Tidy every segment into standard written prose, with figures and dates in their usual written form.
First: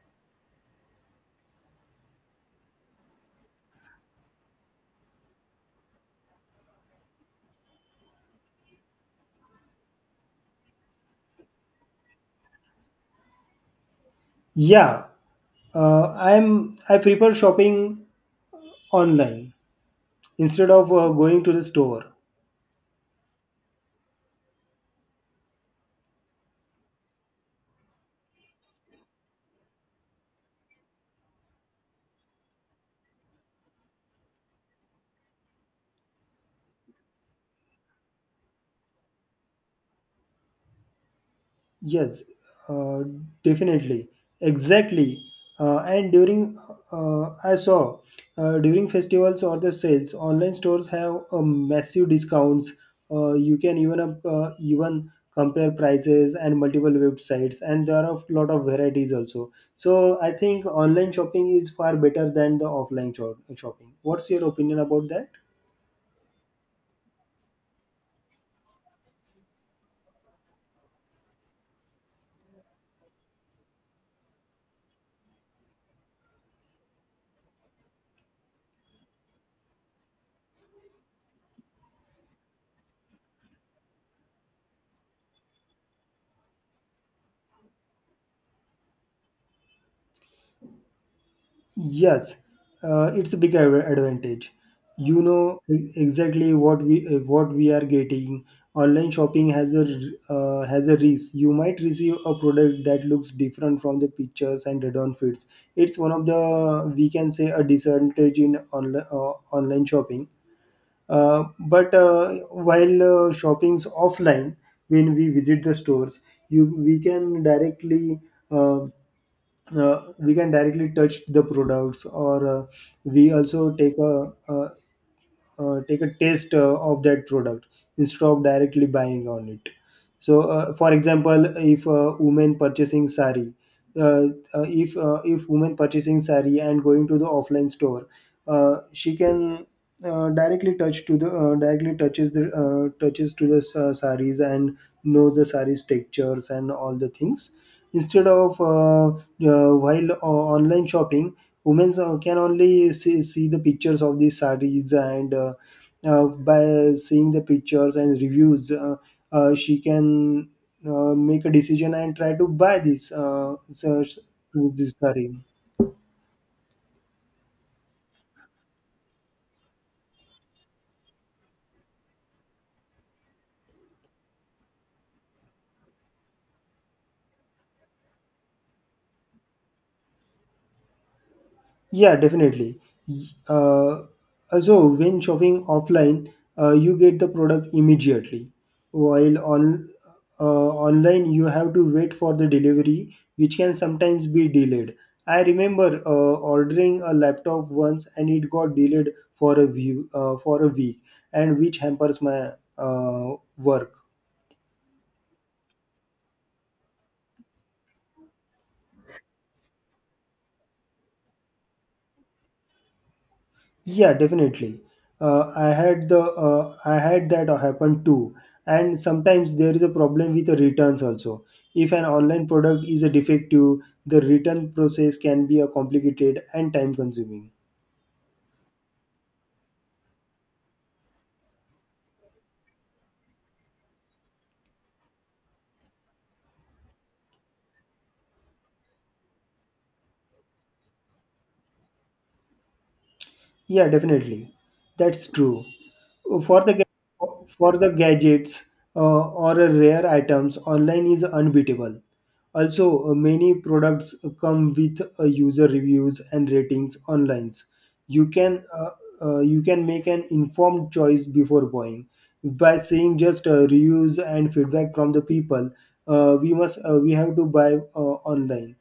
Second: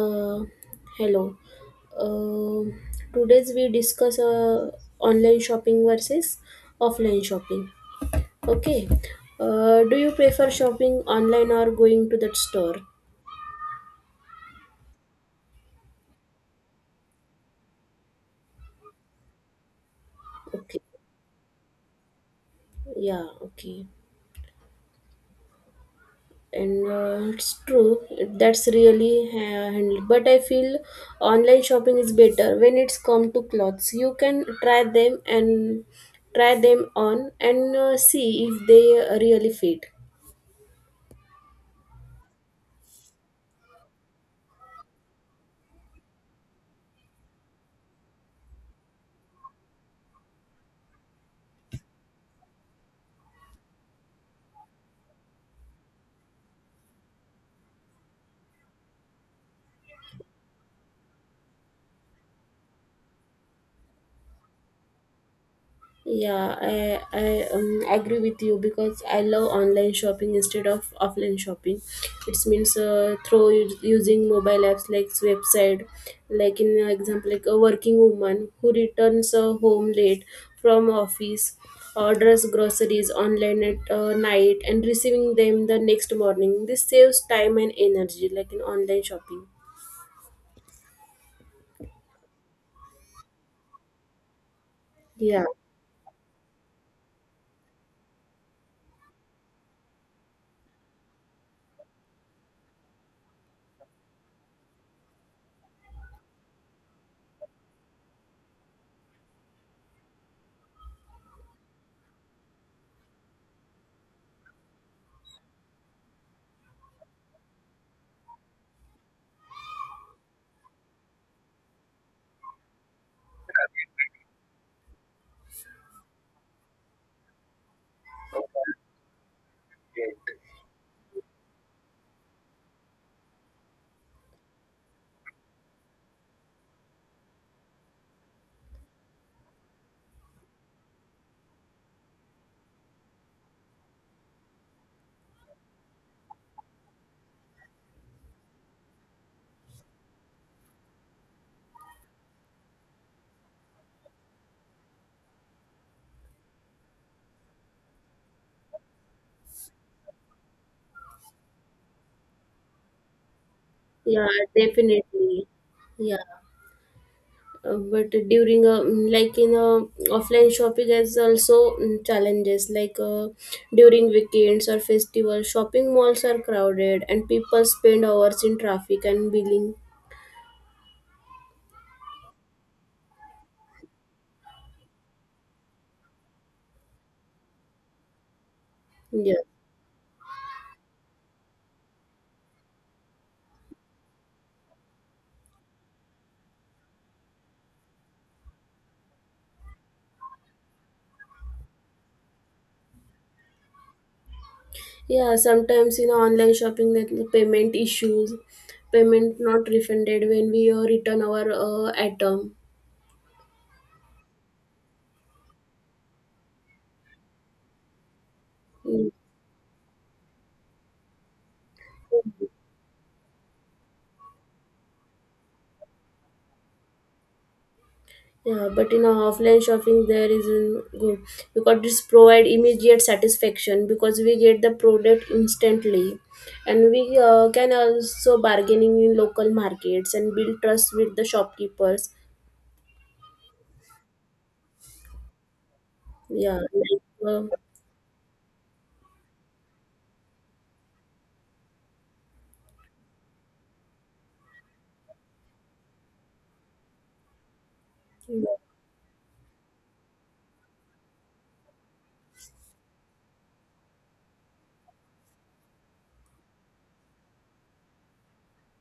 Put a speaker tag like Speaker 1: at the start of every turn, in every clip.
Speaker 1: Uh, Hello. Um Today's we discuss online shopping versus offline shopping. Okay. Do you prefer shopping online or going to that store?
Speaker 2: Yeah, I prefer shopping online instead
Speaker 1: Okay.
Speaker 2: of going to the store.
Speaker 1: Yeah. Okay. And it's true. That's really handled. But I feel online shopping is better when it's come to clothes. You can try them and try them on and see if they really fit.
Speaker 2: Yes, uh, definitely, exactly. And I saw during festivals or the sales, online stores have massive discounts. You can even compare prices and multiple websites, and there are a lot of varieties also. So I think online shopping is far better than the offline shopping. What's your opinion about that?
Speaker 1: Yeah, I agree with you because I love online shopping instead of offline shopping. It means through using mobile apps like website, like in example, like a working woman who returns home late from office, orders groceries online at night and receiving them the next morning. This saves time and energy, like in online shopping.
Speaker 2: Yes, it's a big advantage. You
Speaker 1: Yeah,
Speaker 2: know exactly what we are getting. Online shopping has r- a risk. You might receive a product that looks different from the pictures and it don't fits. It's one of the we can say a disadvantage in online shopping. But while shopping's offline, when we visit the stores, you we can directly. Uh, we can directly touch the products or we also take a take a taste of that product instead of directly buying on it, so for example, if a woman purchasing sari uh, if woman purchasing sari and going to the offline store, she can directly touch to the directly touches the touches to the saris, and knows the saris textures and all the things instead of while online shopping, women can only see the pictures of these sarees, and by seeing the pictures and reviews, she can make a decision and try to buy
Speaker 1: yeah,
Speaker 2: this saree.
Speaker 1: definitely. Yeah. But during a like in a offline shopping has also challenges like during weekends or festivals shopping malls are crowded and people spend hours in traffic and billing.
Speaker 2: Yeah, definitely. Y- Uh, Also, when shopping offline, you get the product immediately,
Speaker 1: Yeah,
Speaker 2: while on online you have to wait for the delivery, which can sometimes be delayed. I remember ordering a laptop once, and it got delayed for a week, and which hampers my work.
Speaker 1: yeah, sometimes in online shopping that the payment issues, payment not refunded when we return our item.
Speaker 2: Yeah, definitely. I had that happen too. And sometimes there is a problem with the returns also. If an online product is a defective, the return process can be a complicated and time consuming.
Speaker 1: Yeah, but in a offline shopping there isn't good because this provide immediate satisfaction because we get the product instantly, and we can also bargaining in local markets and build trust with the shopkeepers.
Speaker 2: Yeah, definitely. That's true.
Speaker 1: Yeah,
Speaker 2: for the ga- for the gadgets or rare items, online is unbeatable. Also, many products come with user reviews and ratings online. You can you can make an informed choice before buying by seeing just reviews and feedback from the people. We have to buy online.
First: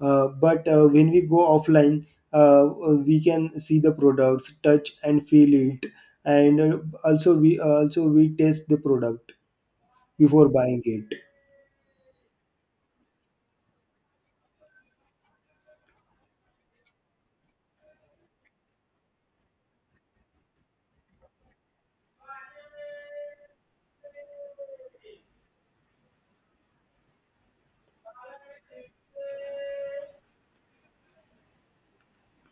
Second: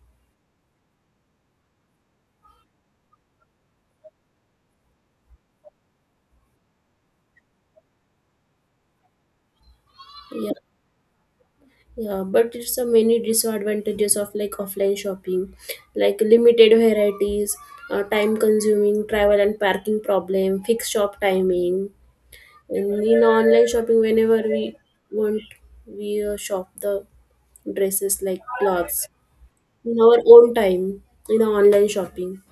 Speaker 2: But When we go offline, uh, we can see the products, touch and feel it, and also we test the product before
Speaker 1: yeah,
Speaker 2: buying it.
Speaker 1: yeah. But it's a many disadvantages of like offline shopping, like limited varieties, time consuming, travel and parking problem, fixed shop timing. And in online shopping, whenever we want, we shop the dresses like clothes in our own time in our online shopping.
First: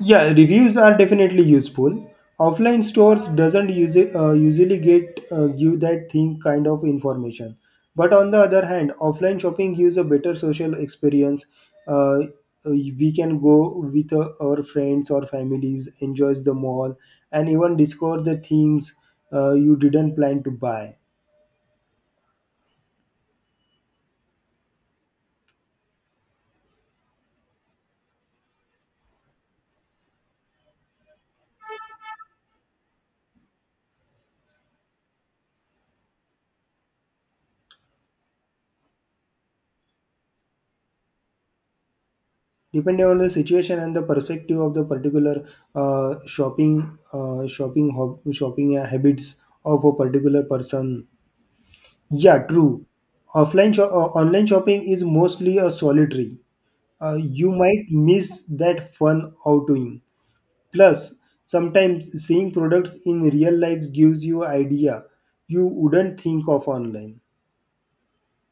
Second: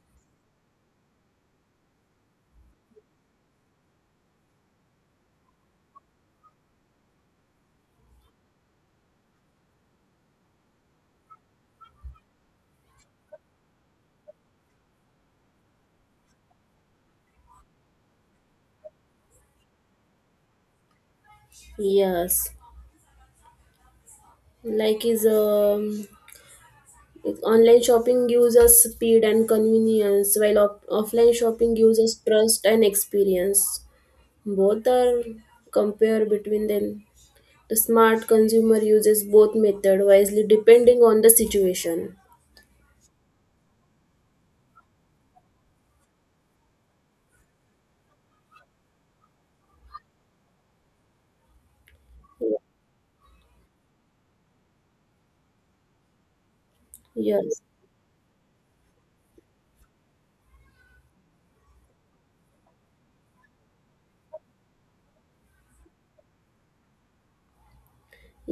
Speaker 2: Yeah, reviews are definitely useful. Offline stores doesn't usually, usually get give that thing kind of information. But on the other hand, offline shopping gives a better social experience. Uh, uh, we can go with our friends or families, enjoys the mall, and even discover the things you didn't plan to buy.
Speaker 1: Yes, like is online shopping gives us speed and convenience, while offline shopping gives us trust and experience. Both are compare between them. The smart consumer uses both method wisely, depending on the situation.
Speaker 2: Depending on the situation and the perspective of the particular shopping habits of a particular person. Yeah, true. Online shopping is mostly a solitary. You
Speaker 1: Yes.
Speaker 2: might miss that fun outing. Plus, sometimes seeing products in real life gives you idea you wouldn't think of online.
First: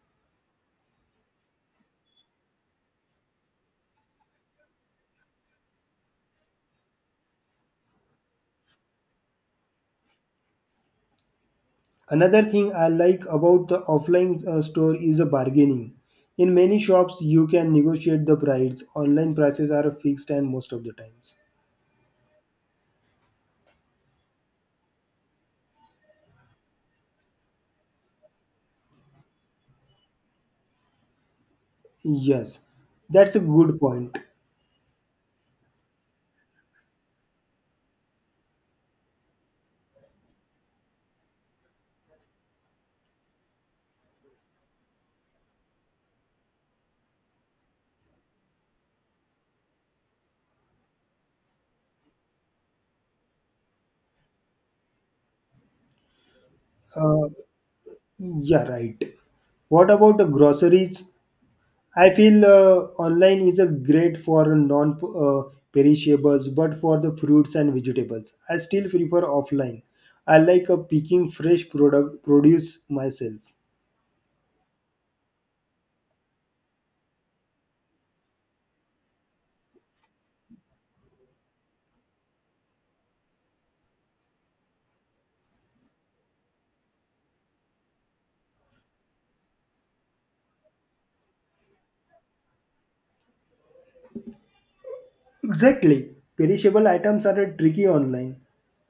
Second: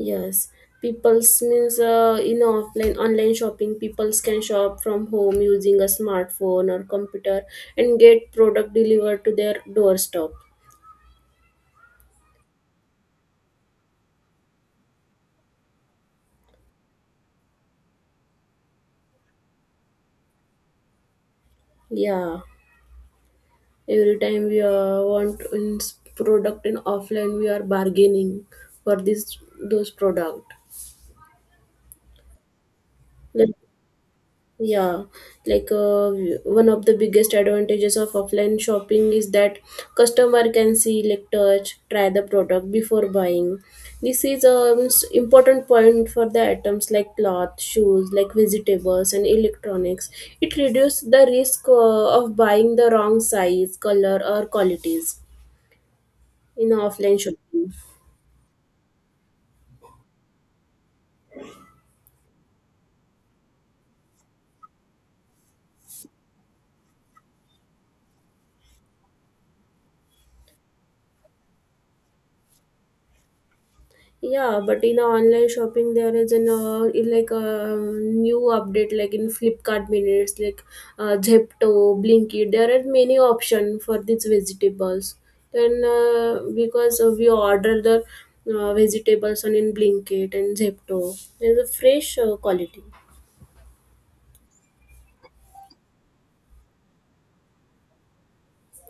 Speaker 1: Yes, people's means in offline online shopping, people's can shop from home using a smartphone or computer and get product delivered to their doorstep.
Speaker 2: Another thing I like about the offline store is a bargaining. In many shops, you can negotiate the price. Online prices are fixed and most of the times.
Speaker 1: Yeah, every time we want in product in offline, we are bargaining for this those product.
Speaker 2: Yes, that's a
Speaker 1: Like.
Speaker 2: good point.
Speaker 1: Yeah, like uh, one of the biggest advantages of offline shopping is that customer can see, like touch, try the product before buying. This is an important point for the items like cloth, shoes, like vegetables and electronics. It reduces the risk of buying the wrong size, color or qualities in offline
Speaker 2: Uh,
Speaker 1: shopping.
Speaker 2: Yeah, right. What about the groceries? I feel online is a great for non perishables, but for the fruits and vegetables, I still prefer offline. I like picking fresh product produce myself.
Speaker 1: Yeah, but in online shopping there is an in like a new update like in Flipkart minutes like Zepto, Blinkit. There are many option for these vegetables. Then because we order the vegetables on in Blinkit and Zepto, there's a fresh quality.
Speaker 2: Exactly. Perishable items are a tricky online.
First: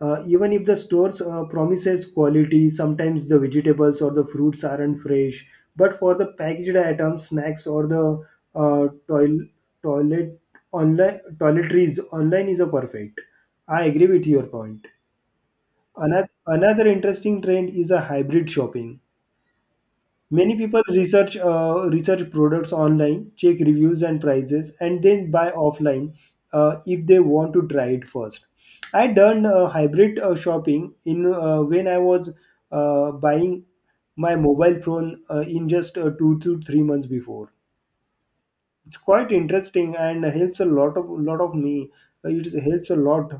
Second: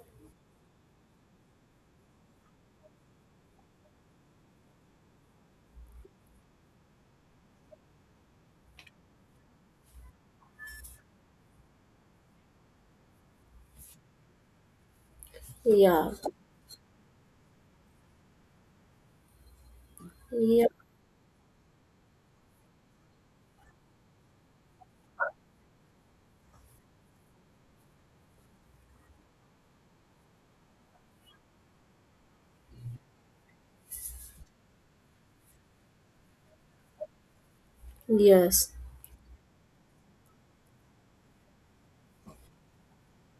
Speaker 2: Even if the stores promises quality, sometimes the vegetables or the fruits aren't fresh. But for the packaged items, snacks, or the toil- toilet online toiletries, online is a perfect. I agree with your point.
Speaker 1: Yeah,
Speaker 2: Another interesting trend is a hybrid shopping. Many
Speaker 1: yeah,
Speaker 2: people research products online, check reviews and prices, and then buy offline if they want to try it first. I done hybrid shopping in when I was buying my mobile phone in just 2 to 3 months before.
Speaker 1: yes.
Speaker 2: It's quite interesting and helps a lot of me. Helps a lot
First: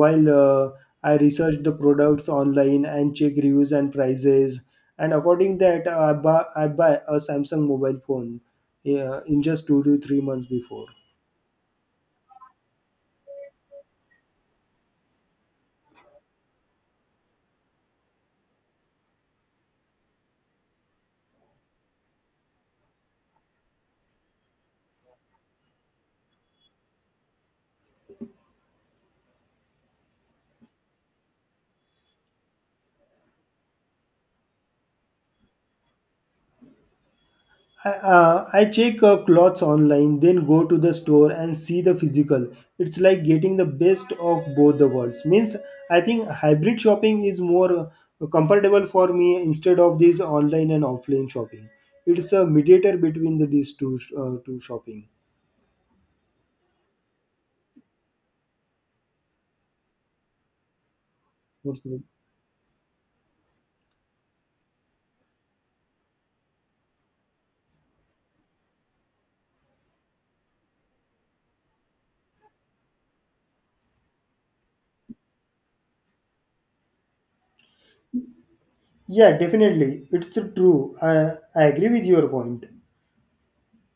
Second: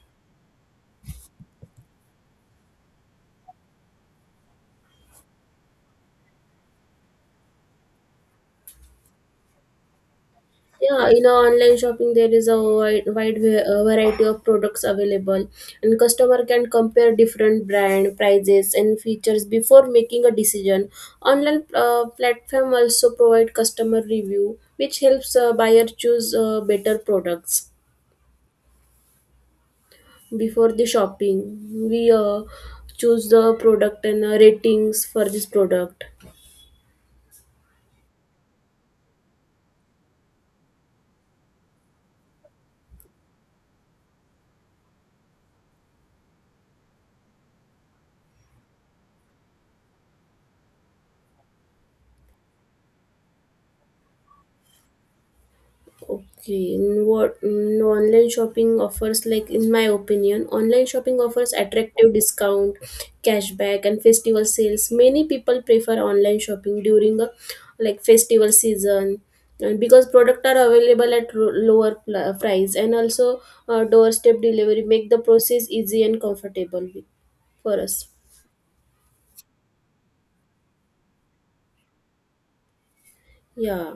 Speaker 2: while I research the products online and check reviews and prices, and according that I buy a Samsung mobile phone, yeah, in just 2 to 3 months before.
Speaker 1: Yeah, in our online shopping, there is a wide variety of products available, and customer can compare different brand prices and features before making a decision. Online platform also provide customer review, which helps buyer choose better products before the shopping. We choose the product and ratings for this product.
Speaker 2: I check clothes online, then go to the store and see the physical. It's like getting the best of both the worlds. Means I think hybrid shopping is more comfortable for me, instead of this online and offline shopping. It's a mediator between these two two shopping.
Speaker 1: Okay, in what in online shopping offers, like in my opinion, online shopping offers
Speaker 2: What's the-
Speaker 1: attractive discount, cashback, and festival sales. Many people prefer online shopping during a like festival season and because product are available at lower price and also doorstep delivery make the process easy and comfortable for us.
Speaker 2: Yeah, definitely, it's true. I agree with your point.
Speaker 1: Yeah.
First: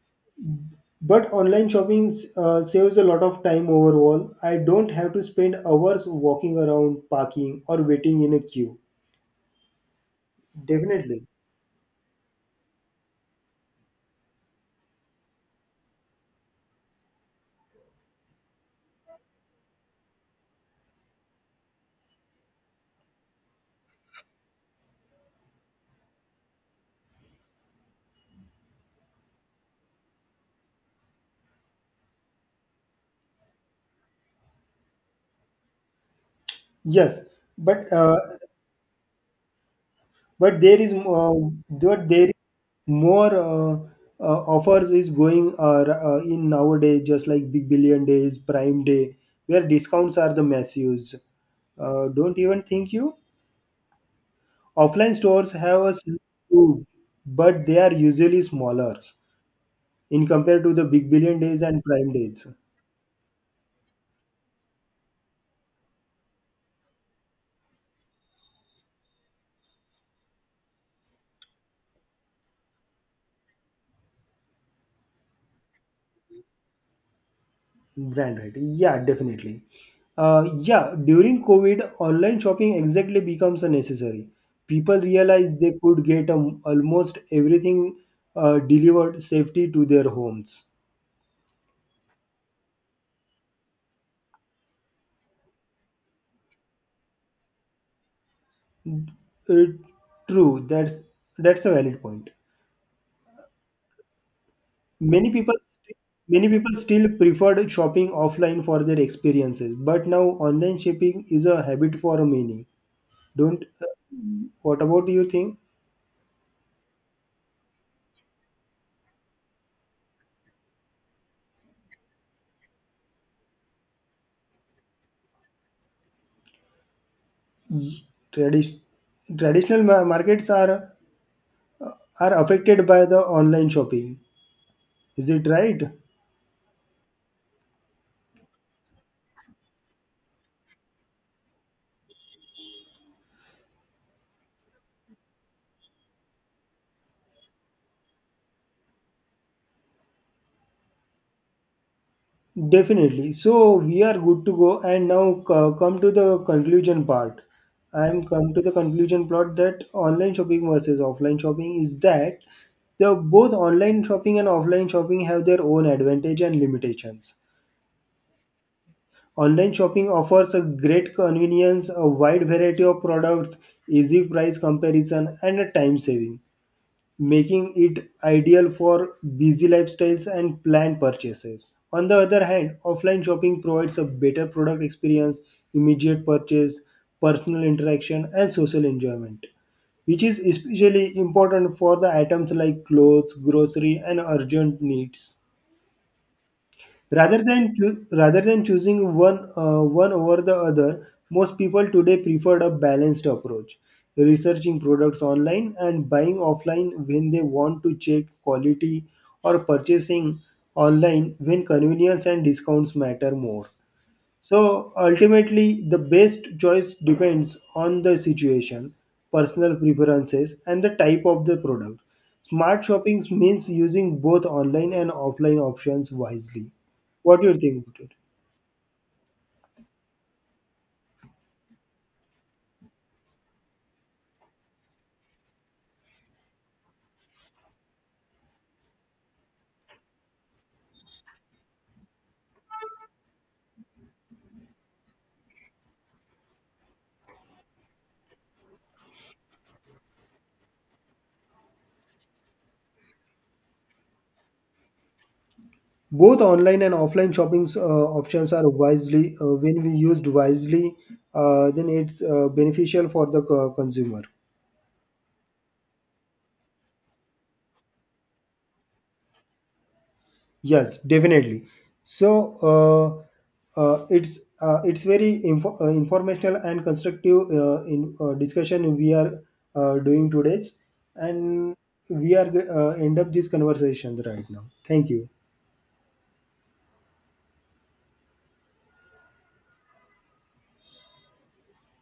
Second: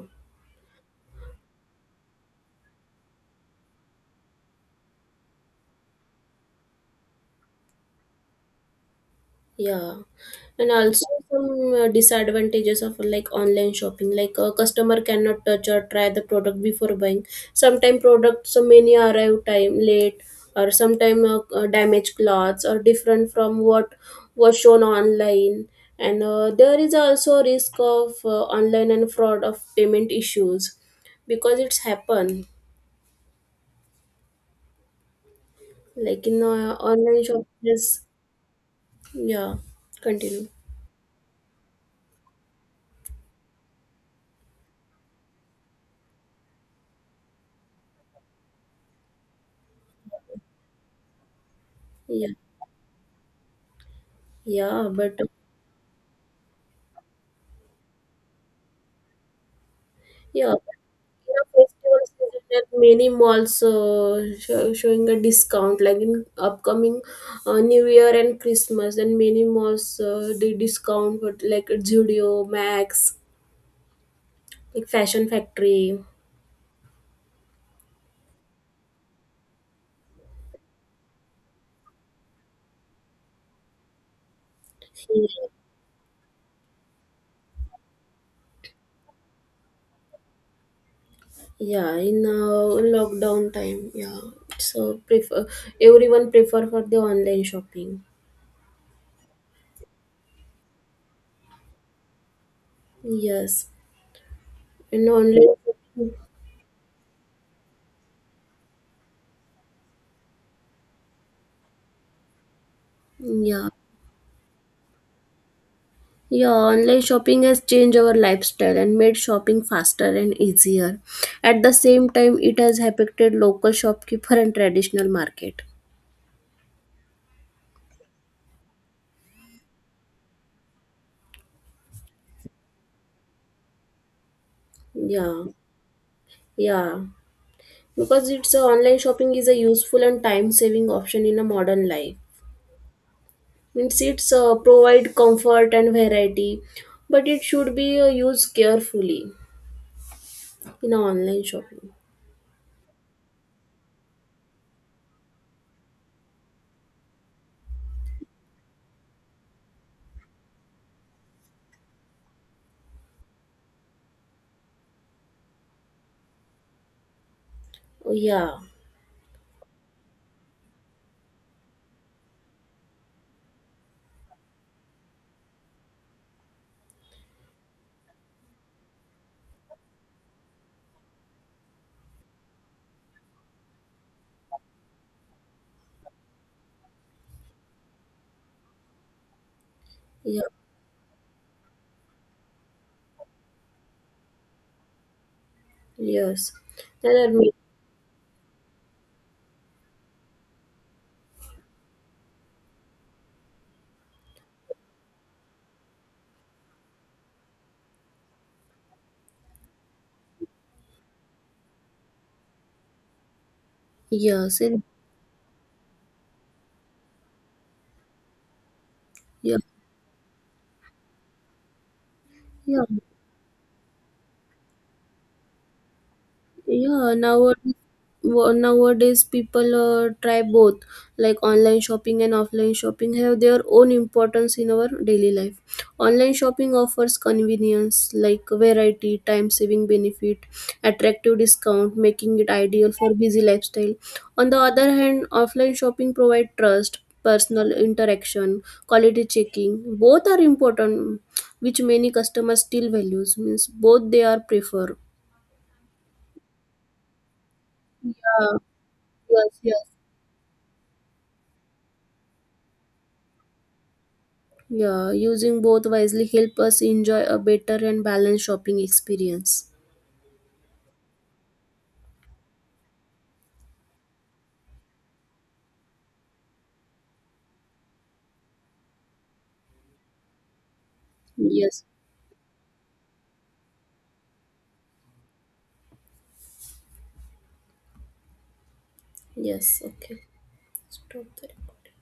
Speaker 2: But online shopping saves a lot of time overall. I don't have to spend hours walking around, parking, or waiting in a queue.
Speaker 1: Yeah, and also
Speaker 2: Definitely.
Speaker 1: some disadvantages of like online shopping. Like a customer cannot touch or try the product before buying. Sometimes products so many arrive time late, or sometimes damaged clothes or different from what was shown online. And there is also risk of online and fraud of payment issues because it's happen. Like in
Speaker 2: Yes,
Speaker 1: online shop,
Speaker 2: but
Speaker 1: yes, yeah. Continue.
Speaker 2: but there is uh, but there is more offers is going in nowadays, just like Big Billion Days, Prime Day, where discounts are the massive.
Speaker 1: Yeah,
Speaker 2: Don't even think you.
Speaker 1: yeah,
Speaker 2: Offline
Speaker 1: but
Speaker 2: stores have a similar too, but they are usually smaller, in
Speaker 1: yeah. You know,
Speaker 2: compared to the Big Billion Days and
Speaker 1: festival
Speaker 2: Prime
Speaker 1: season
Speaker 2: Days.
Speaker 1: and many malls showing a discount like in upcoming new year and Christmas and many malls the discount but like at Zudio, Max like fashion factory.
Speaker 2: Brand right. Yeah, definitely. uh, yeah, during COVID, online shopping exactly becomes a necessary. People realized they could get almost everything delivered safety to their homes.
Speaker 1: Yeah in lockdown time, yeah, so prefer everyone prefer for the online shopping.
Speaker 2: Uh, True. That's a valid point.
Speaker 1: Yes, and
Speaker 2: many
Speaker 1: online
Speaker 2: people st-
Speaker 1: shopping,
Speaker 2: Many people still preferred shopping offline for their experiences, but now online shopping is a habit for many. Don't
Speaker 1: yeah.
Speaker 2: What about you think?
Speaker 1: Yeah, online shopping has changed our lifestyle and made shopping faster and easier. At the same time, it has affected local shopkeeper and traditional market.
Speaker 2: Tradition Traditional ma- markets are affected by the online shopping. Is
Speaker 1: Yeah,
Speaker 2: it right?
Speaker 1: yeah. Because it's online shopping is a useful and time saving option in a modern life. Means it's provide comfort and variety, but it should be used carefully in online shopping.
Speaker 2: Definitely. So we are good to go, and now co- come to the conclusion part. I am come to the conclusion plot that online shopping versus offline shopping is that the both online shopping and offline shopping have their own advantage and limitations.
Speaker 1: Yeah,
Speaker 2: Online shopping offers a great convenience, a wide variety of products, easy price comparison, and a time saving, making it ideal for busy lifestyles and planned purchases. On the other hand, offline shopping provides a better product experience, immediate purchase, personal interaction, and social enjoyment, which is
Speaker 1: yeah,
Speaker 2: especially important for the items like clothes, grocery, and urgent needs.
Speaker 1: yes. There are
Speaker 2: Rather
Speaker 1: many.
Speaker 2: than choo- rather than choosing one one over the other, most people today preferred a balanced approach, researching products online and buying offline when they want to check quality, or purchasing online when convenience and discounts matter more.
Speaker 1: Yes, it,
Speaker 2: So ultimately, the best choice depends on the situation,
Speaker 1: yeah,
Speaker 2: personal preferences, and the type of the product.
Speaker 1: yeah.
Speaker 2: Smart shopping means using both online and offline options wisely.
Speaker 1: Yeah,
Speaker 2: What do you
Speaker 1: nowadays,
Speaker 2: think about it?
Speaker 1: nowadays people try both, like online shopping and offline shopping have their own importance in our daily life. Online shopping offers convenience, like variety, time saving benefit, attractive discount, making it ideal for busy lifestyle. On the other hand, offline shopping provide trust, personal interaction, quality checking. Both are important, which many customers still values. Means both they are prefer.
Speaker 2: Both online and offline shopping options
Speaker 1: Yeah,
Speaker 2: are wisely,
Speaker 1: yes,
Speaker 2: when
Speaker 1: yes.
Speaker 2: we used wisely, then it's beneficial for the consumer.
Speaker 1: Yeah, using both wisely help us enjoy a better and balanced shopping experience.
Speaker 2: Yes, definitely. So it's very informational and constructive in discussion we are doing today's, and
Speaker 1: Yes.
Speaker 2: we are end up these conversations right now. Thank you.
Speaker 1: Yes, okay. Stop the recording.